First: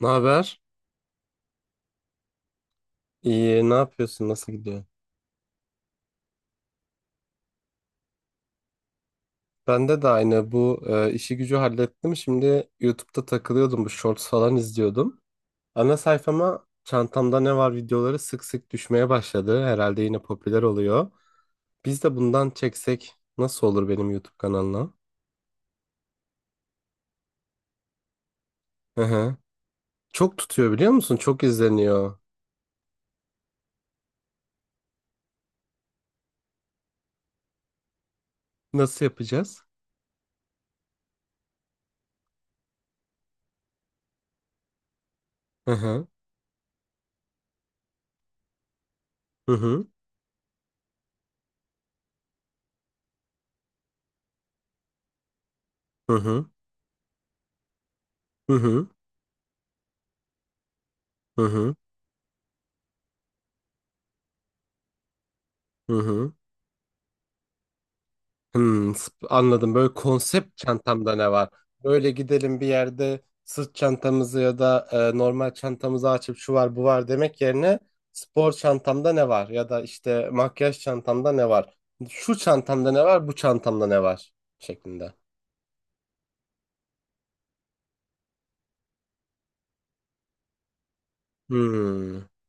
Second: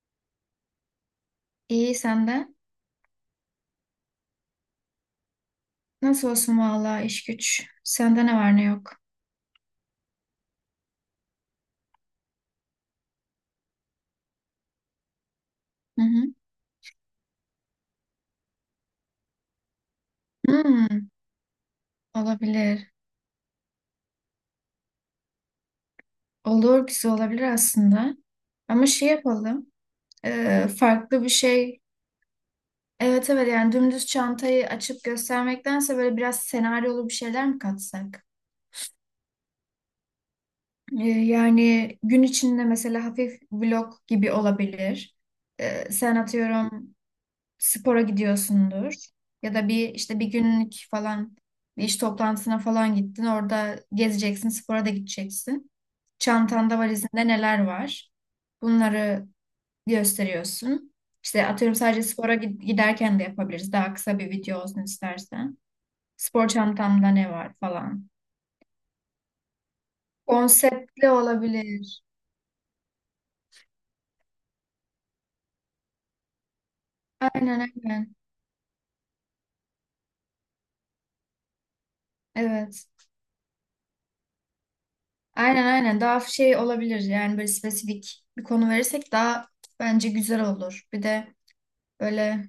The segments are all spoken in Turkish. Ne haber? İyi senden. İyi, ne yapıyorsun? Nasıl gidiyor? Nasıl olsun vallahi iş güç. Sende ne var ne yok. Bende de aynı bu işi gücü hallettim. Şimdi YouTube'da takılıyordum, bu shorts falan izliyordum. Ana Hı hı. sayfama çantamda ne var videoları sık sık düşmeye başladı. Herhalde yine popüler Hmm, oluyor. Biz de bundan olabilir. çeksek nasıl olur benim YouTube kanalına? Olur güzel olabilir aslında. Ama Hı şey hı. yapalım. Çok tutuyor biliyor musun? Farklı bir Çok şey. izleniyor. Evet, yani dümdüz çantayı açıp göstermektense böyle biraz senaryolu bir şeyler mi katsak? Nasıl yapacağız? Yani gün içinde mesela hafif vlog gibi olabilir. Hı hı. Sen atıyorum spora gidiyorsundur Hı ya da hı. bir işte bir günlük falan bir iş toplantısına falan gittin. Orada gezeceksin, spora da gideceksin. Hı hı. Çantanda valizinde neler var? Hı hı. Bunları gösteriyorsun. Hı İşte hı. atıyorum giderken de yapabiliriz. Daha kısa bir video olsun istersen. Hı hı. Spor çantamda ne var falan. Anladım. Böyle konsept Konseptli çantamda ne var? olabilir. Böyle gidelim bir yerde sırt çantamızı ya da normal çantamızı açıp şu var bu var demek Aynen yerine aynen. spor çantamda ne var? Ya da işte makyaj çantamda ne var? Şu Evet. çantamda ne var? Bu çantamda ne var şeklinde. Aynen aynen. Daha şey olabilir yani böyle spesifik bir konu verirsek daha bence güzel olur. Bir de Hmm. böyle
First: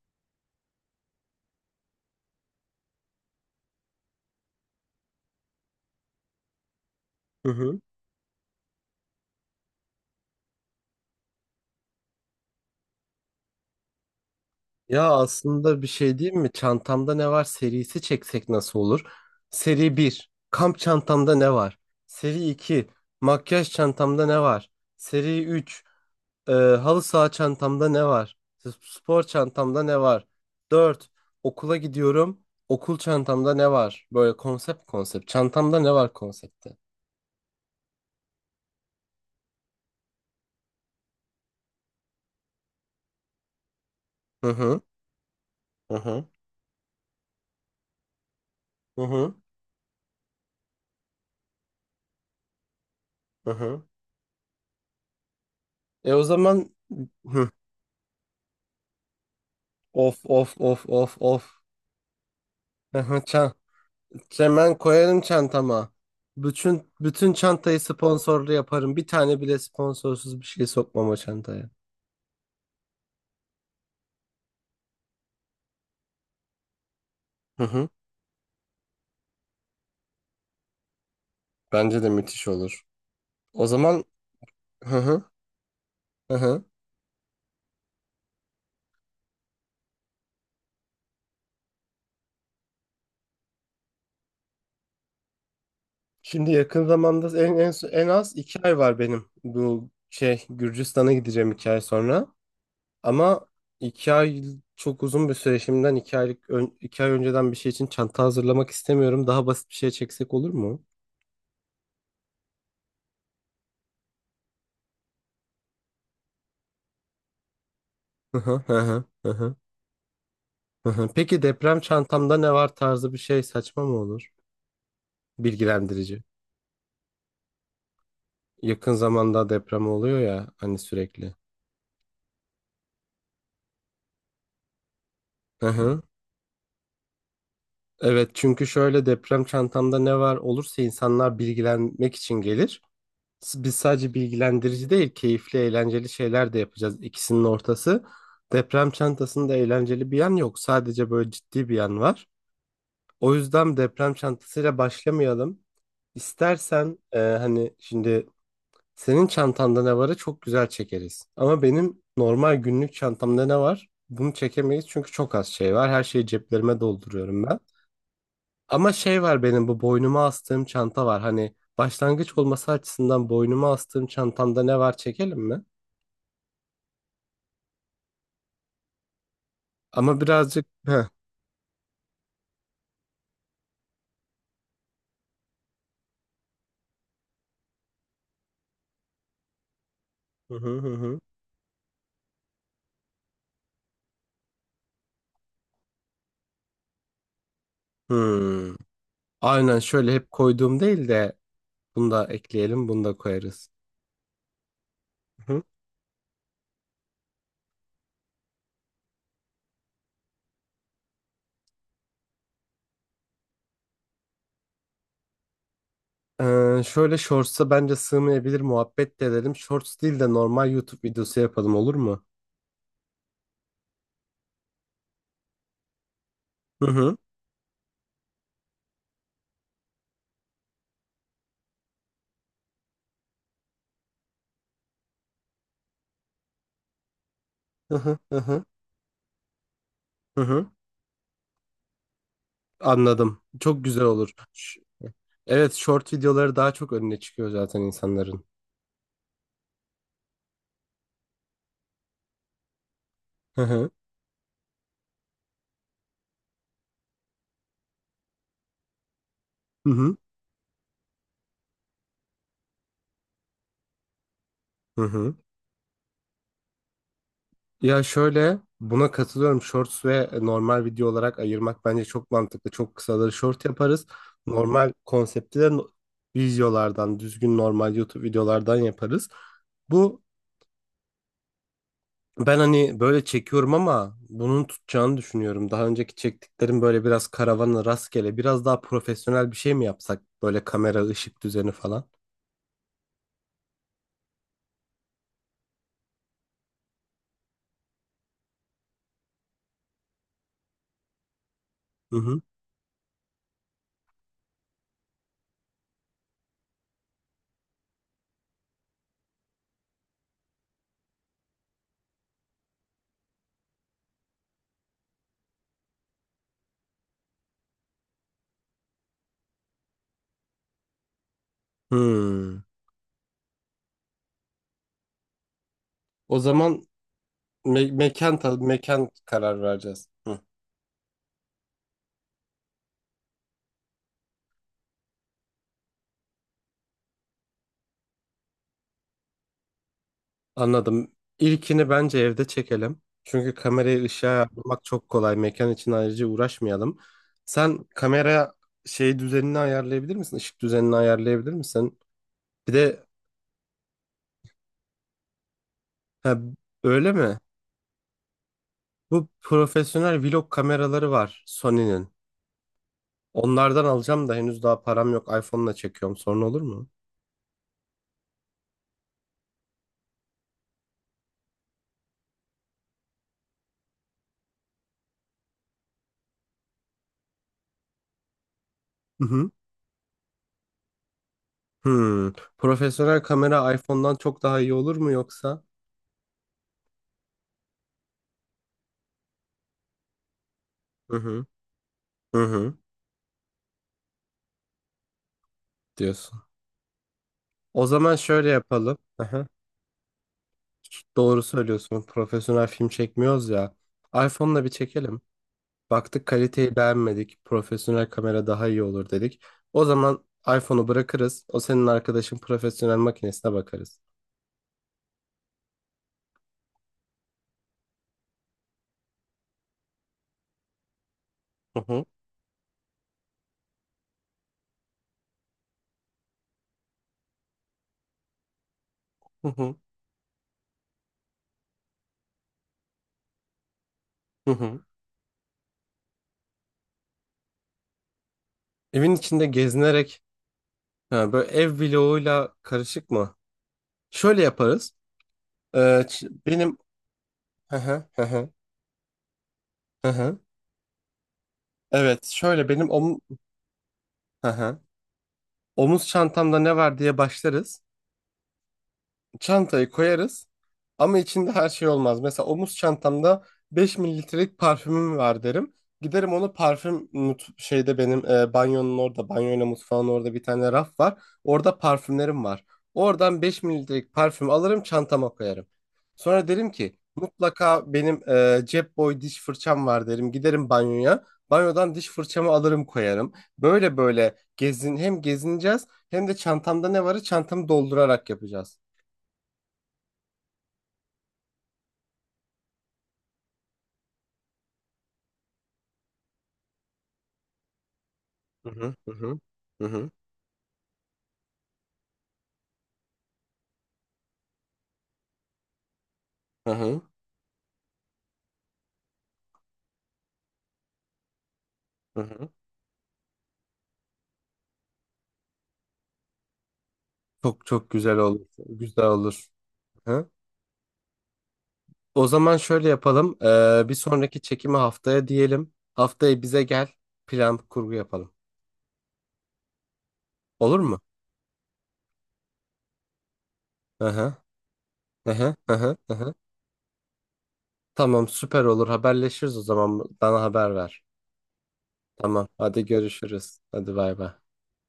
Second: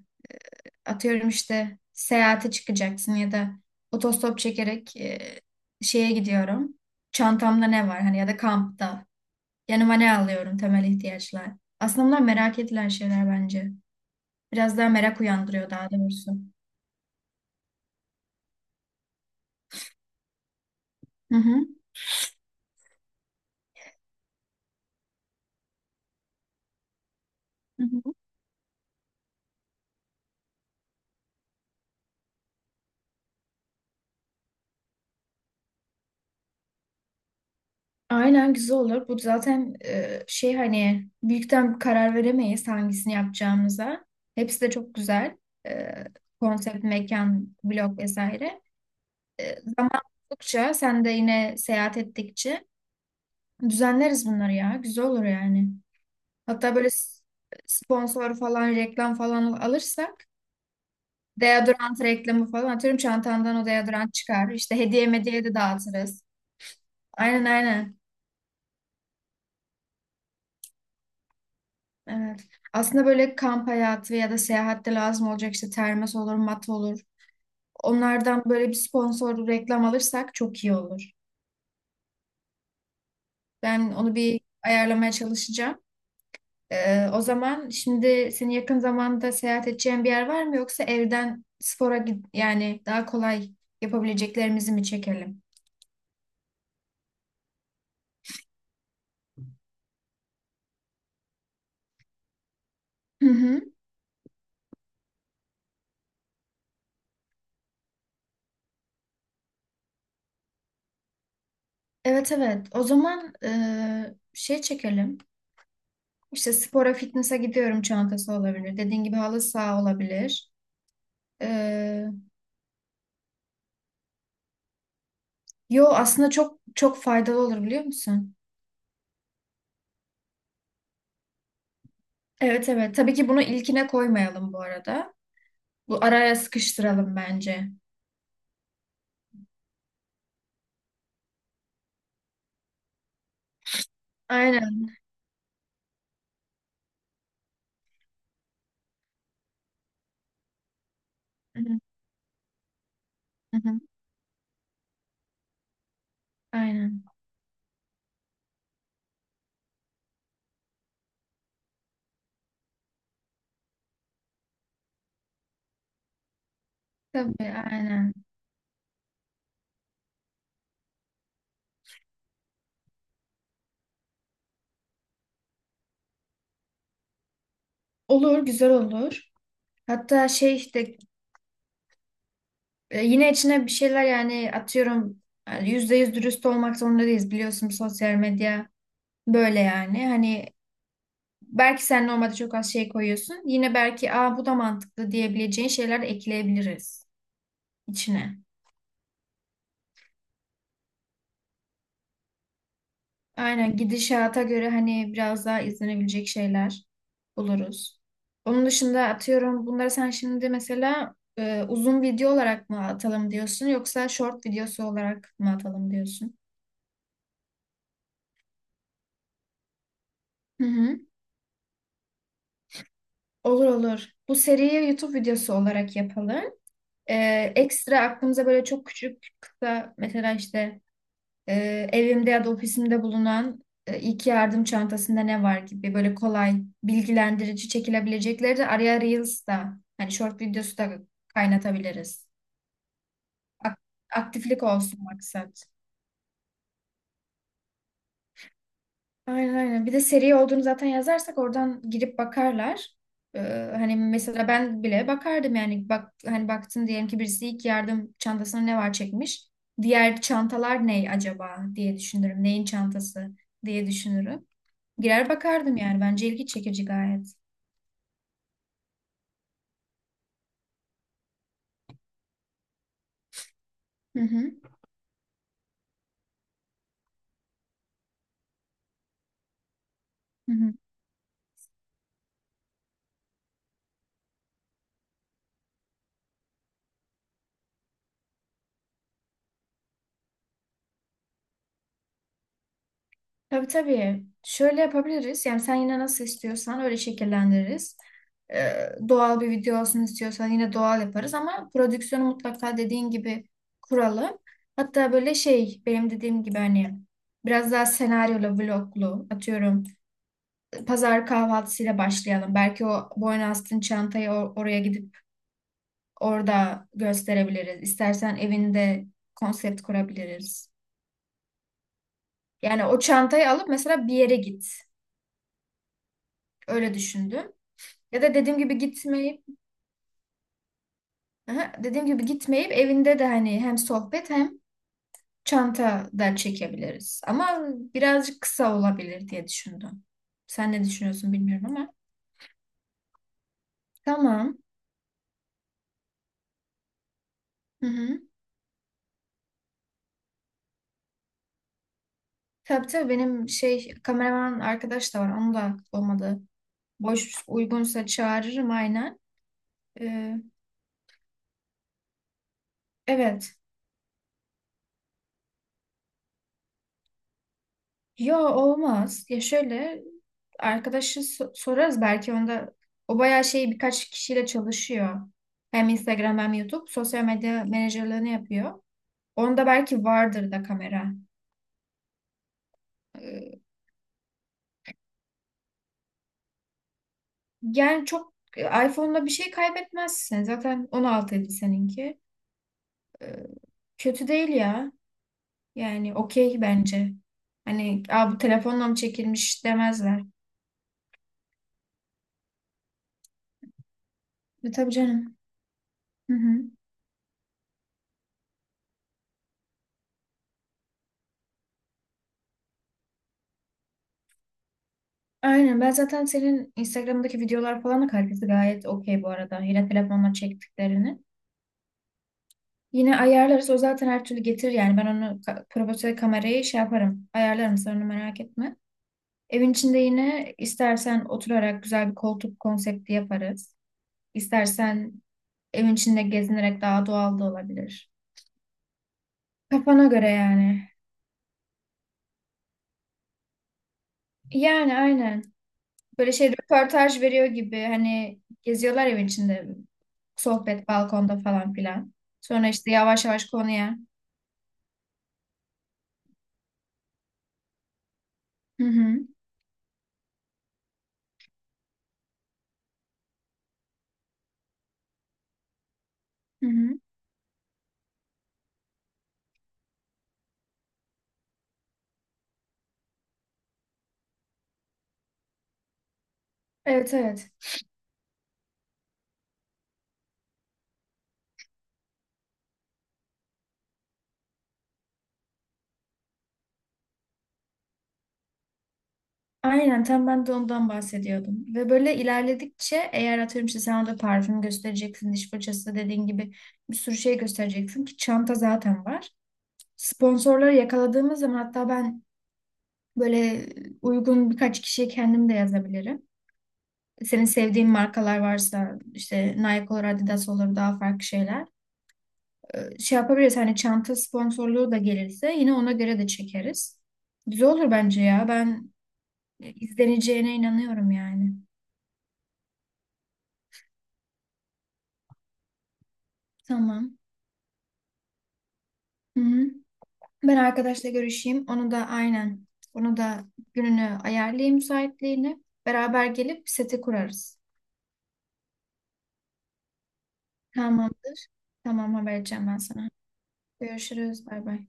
atıyorum işte seyahate çıkacaksın ya da otostop çekerek şeye gidiyorum. Hı Çantamda hı. ne var hani ya da kampta. Yanıma ne alıyorum, temel ihtiyaçlar. Aslında bunlar merak edilen şeyler bence. Biraz daha Ya merak uyandırıyor, aslında bir daha şey doğrusu. diyeyim mi? Çantamda ne var serisi çeksek nasıl olur? Seri bir. Kamp çantamda Hı ne hı. var? Seri 2. Makyaj çantamda ne var? Seri 3. Halı saha Hı çantamda ne hı. var? Spor çantamda ne var? 4. Okula gidiyorum. Okul çantamda ne var? Böyle konsept konsept. Çantamda ne var konsepti? Aynen, güzel olur. Bu zaten şey, hani büyükten bir karar veremeyiz hangisini yapacağımıza. Hı Hepsi de hı. çok güzel. E, Hı hı. Konsept, mekan, blog vesaire. Hı hı. Zaman buldukça sen de yine seyahat ettikçe Hı hı. düzenleriz bunları ya. Güzel olur yani. E o zaman Hatta hı. sponsor falan reklam falan Of alırsak of of of of. deodorant reklamı falan, atıyorum, Hı hı. çantandan o deodorant çıkar. İşte Hemen hediye koyarım medyaya de çantama. dağıtırız. Bütün bütün Aynen çantayı aynen. sponsorlu yaparım. Bir tane bile sponsorsuz bir şey sokmam o çantaya. Evet. Aslında böyle kamp hayatı ya da seyahatte lazım olacak işte termos olur, mat olur. Hı hı. Onlardan böyle bir sponsor reklam alırsak çok iyi olur. Bence de müthiş olur. O Ben zaman onu bir hı ayarlamaya hı. çalışacağım. Hı hı. O zaman şimdi senin yakın zamanda seyahat edeceğin bir yer var mı, yoksa yani daha kolay yapabileceklerimizi mi çekelim? Şimdi yakın zamanda en az 2 ay var benim bu şey Gürcistan'a gideceğim 2 ay sonra. Hı Ama hı. 2 ay çok uzun bir süre şimdiden 2 aylık 2 ay önceden bir şey için çanta hazırlamak istemiyorum. Daha basit bir şey çeksek olur mu? Evet. O zaman şey çekelim. İşte spora, fitness'a gidiyorum çantası Hı hı, olabilir. hı Dediğin hı, gibi hı halı hı, saha olabilir. hı hı. Peki deprem Ee, çantamda ne var tarzı bir şey saçma mı olur? Yo, Bilgilendirici. aslında çok çok faydalı olur, biliyor musun? Yakın zamanda deprem oluyor ya hani sürekli. Evet evet. Tabii ki bunu ilkine koymayalım bu arada. Hı hı. Bu araya sıkıştıralım bence. Evet, çünkü şöyle deprem çantamda ne var olursa insanlar bilgilenmek için gelir. Biz sadece bilgilendirici Aynen. değil, keyifli, eğlenceli şeyler de yapacağız. İkisinin ortası. Deprem çantasında eğlenceli bir yan yok. Sadece böyle Hı ciddi bir hı. yan var. O Hı yüzden hı. deprem çantasıyla başlamayalım. İstersen Aynen. Hani şimdi senin çantanda ne varı çok güzel çekeriz. Ama benim normal günlük çantamda ne var? Bunu çekemeyiz çünkü çok az şey var. Her şeyi ceplerime dolduruyorum Tabii aynen. ama şey var benim bu boynuma astığım çanta var. Hani başlangıç olması açısından boynuma astığım çantamda ne var çekelim mi? Olur, güzel olur. Ama Hatta şey, birazcık işte heh. Yine içine bir şeyler, yani atıyorum, yani yüzde yüz dürüst olmak zorunda değiliz, biliyorsun sosyal medya böyle yani. Hani Hı hı hı. Hı. belki sen normalde çok az şey koyuyorsun. Yine belki, aa bu da mantıklı diyebileceğin şeyler de ekleyebiliriz içine. Hmm. Aynen şöyle hep koyduğum değil de bunu da ekleyelim, bunu da koyarız. Aynen, gidişata göre hani biraz daha Hı. izlenebilecek şeyler buluruz. Onun dışında atıyorum bunları sen şimdi mesela uzun video olarak mı atalım diyorsun, yoksa short videosu olarak mı atalım diyorsun? Şöyle shorts'a bence sığmayabilir muhabbet de edelim. Shorts değil de Hı normal hı. YouTube videosu yapalım olur mu? Olur olur. Bu seriye YouTube videosu olarak yapalım. Hı hı. Ekstra aklımıza böyle çok küçük kısa, mesela işte evimde ya da ofisimde bulunan ilk yardım çantasında ne var gibi, böyle kolay bilgilendirici Hı hı hı çekilebilecekleri hı. de araya Reels da hani short Hı hı. videosu da kaynatabiliriz. Anladım. Ak- Çok güzel olur. Aktiflik olsun maksat. Evet, short videoları daha çok önüne çıkıyor zaten insanların. Aynen aynen. Bir de seri olduğunu zaten yazarsak oradan girip bakarlar. Ee, Hani mesela ben bile bakardım yani. Bak, hani baktın diyelim ki birisi ilk yardım çantasına ne var çekmiş. Hı hı. Diğer çantalar ne acaba diye düşünürüm. Neyin çantası diye düşünürüm. Hı Girer hı. bakardım yani. Bence ilgi çekici gayet. Ya şöyle buna katılıyorum. Shorts ve normal video olarak ayırmak bence çok mantıklı. Çok kısaları short yaparız. Hı hı. Normal konsepti de videolardan, düzgün normal YouTube videolardan yaparız. Bu Hı hı. ben hani böyle çekiyorum ama bunun tutacağını düşünüyorum. Daha önceki çektiklerim böyle biraz karavanı rastgele, biraz daha profesyonel bir şey mi yapsak? Böyle kamera, ışık düzeni falan. Tabii tabii. Şöyle yapabiliriz. Yani sen yine nasıl istiyorsan öyle şekillendiririz. Doğal bir video olsun istiyorsan yine doğal yaparız, ama Hı prodüksiyonu hı. mutlaka dediğin gibi kuralım. Hatta böyle şey, benim dediğim gibi hani biraz daha senaryolu, vloglu atıyorum. Pazar kahvaltısıyla başlayalım. Belki o boyna oraya gidip orada gösterebiliriz. İstersen evinde konsept kurabiliriz. Hmm. Yani o çantayı alıp mesela bir yere git. O zaman Öyle düşündüm. Ya da mekan dediğim tabii gibi mekan gitmeyip, karar vereceğiz. Hı. aha, dediğim gibi gitmeyip evinde de hani hem sohbet hem çanta da çekebiliriz. Ama birazcık kısa olabilir diye düşündüm. Sen ne Anladım. düşünüyorsun bilmiyorum İlkini ama. bence evde çekelim. Çünkü kamerayı ışığa Tamam. ayarlamak çok kolay. Mekan için ayrıca uğraşmayalım. Sen Hı hı. kamera şey düzenini ayarlayabilir misin? Işık düzenini ayarlayabilir misin? Bir Tabii de tabii, benim şey kameraman arkadaş da var. Onu da ha, olmadı. öyle Boş mi? uygunsa çağırırım aynen. Bu profesyonel Ee, vlog kameraları var Sony'nin. evet. Onlardan alacağım da henüz daha param yok. iPhone'la çekiyorum. Sorun olur mu? Yo, olmaz. Ya şöyle, sorarız, belki onda, o bayağı şey, birkaç kişiyle çalışıyor. Hem Instagram hem YouTube sosyal medya menajerliğini yapıyor. Hı hı. Onda belki vardır da kamera. Hmm. Profesyonel Ee, kamera iPhone'dan çok daha iyi olur mu yoksa? Yani çok iPhone'da bir şey kaybetmezsin. Zaten Hı 16 hı. idi seninki. Hı hı. Ee, Kötü değil ya. Yani Diyorsun. okey bence. O Hani, zaman aa, bu şöyle telefonla mı yapalım. çekilmiş demezler. Doğru söylüyorsun. Profesyonel film çekmiyoruz ya. iPhone'la bir E, tabii çekelim. canım. Baktık Hı hı. kaliteyi beğenmedik. Profesyonel kamera daha iyi olur dedik. O zaman iPhone'u bırakırız. O senin arkadaşın profesyonel makinesine bakarız. Aynen. Ben zaten senin Instagram'daki videolar falan da kalitesi gayet okey bu arada. Yine telefonla çektiklerini. Hı hı, Yine ayarlarız. O zaten her türlü getirir yani. Ben profesyonel kamerayı şey yaparım. Ayarlarım. Sen onu merak etme. hı Evin hı, içinde yine istersen oturarak güzel bir koltuk konsepti yaparız. hı hı. İstersen evin içinde gezinerek daha doğal da olabilir. Evin içinde Kafana gezinerek göre yani. ha, böyle ev vloguyla karışık mı? Şöyle yaparız. Yani aynen. Ee, Böyle şey, Benim. röportaj veriyor Hı gibi hı, hı hani hı, geziyorlar evin içinde, hı hı. sohbet balkonda falan filan. Evet, Sonra şöyle benim işte yavaş yavaş konuya. Hı hı. Omuz çantamda ne var diye başlarız. Hı hı. Çantayı koyarız ama içinde her şey olmaz. Mesela omuz çantamda 5 ml'lik parfümüm var derim. Giderim onu Hı hı. parfüm şeyde benim banyonun orada, banyoyla mutfağın orada bir tane raf var. Orada parfümlerim var. Oradan 5 ml'lik parfüm alırım çantama koyarım. Sonra derim ki Evet evet. mutlaka benim cep boy diş fırçam var derim. Giderim banyoya. Banyodan diş fırçamı alırım koyarım. Böyle böyle hem gezineceğiz hem de çantamda ne varı çantamı doldurarak yapacağız. Aynen, tam ben de ondan bahsediyordum. Ve böyle ilerledikçe eğer atıyorum işte sen orada parfüm göstereceksin, diş fırçası dediğin gibi bir sürü şey göstereceksin ki çanta Hı hı zaten hı var. hı hı hı Sponsorları yakaladığımız zaman hatta ben böyle uygun birkaç kişiye kendim de yazabilirim. hı hı. Senin sevdiğin markalar varsa işte Nike olur, Adidas olur, daha farklı şeyler. Hı hı. Şey yapabiliriz, hani çanta sponsorluğu da gelirse yine ona göre de çekeriz. Çok Güzel çok olur güzel bence olur. ya. Ben Güzel olur. Hı? izleneceğine inanıyorum yani. O zaman şöyle yapalım. Bir sonraki çekimi haftaya diyelim. Haftaya bize gel. Tamam. Plan kurgu yapalım. Hı-hı. Ben Olur mu? arkadaşla görüşeyim. Onu da aynen. Onu da Hı gününü hı. ayarlayayım, Hı hı. müsaitliğini. Hı hı. Hı Beraber hı. gelip seti kurarız. Tamam süper olur. Haberleşiriz o zaman. Bana haber ver. Tamamdır. Tamam, haber Tamam. edeceğim ben Hadi sana. görüşürüz. Hadi bay bay. Görüşürüz. Bay bay.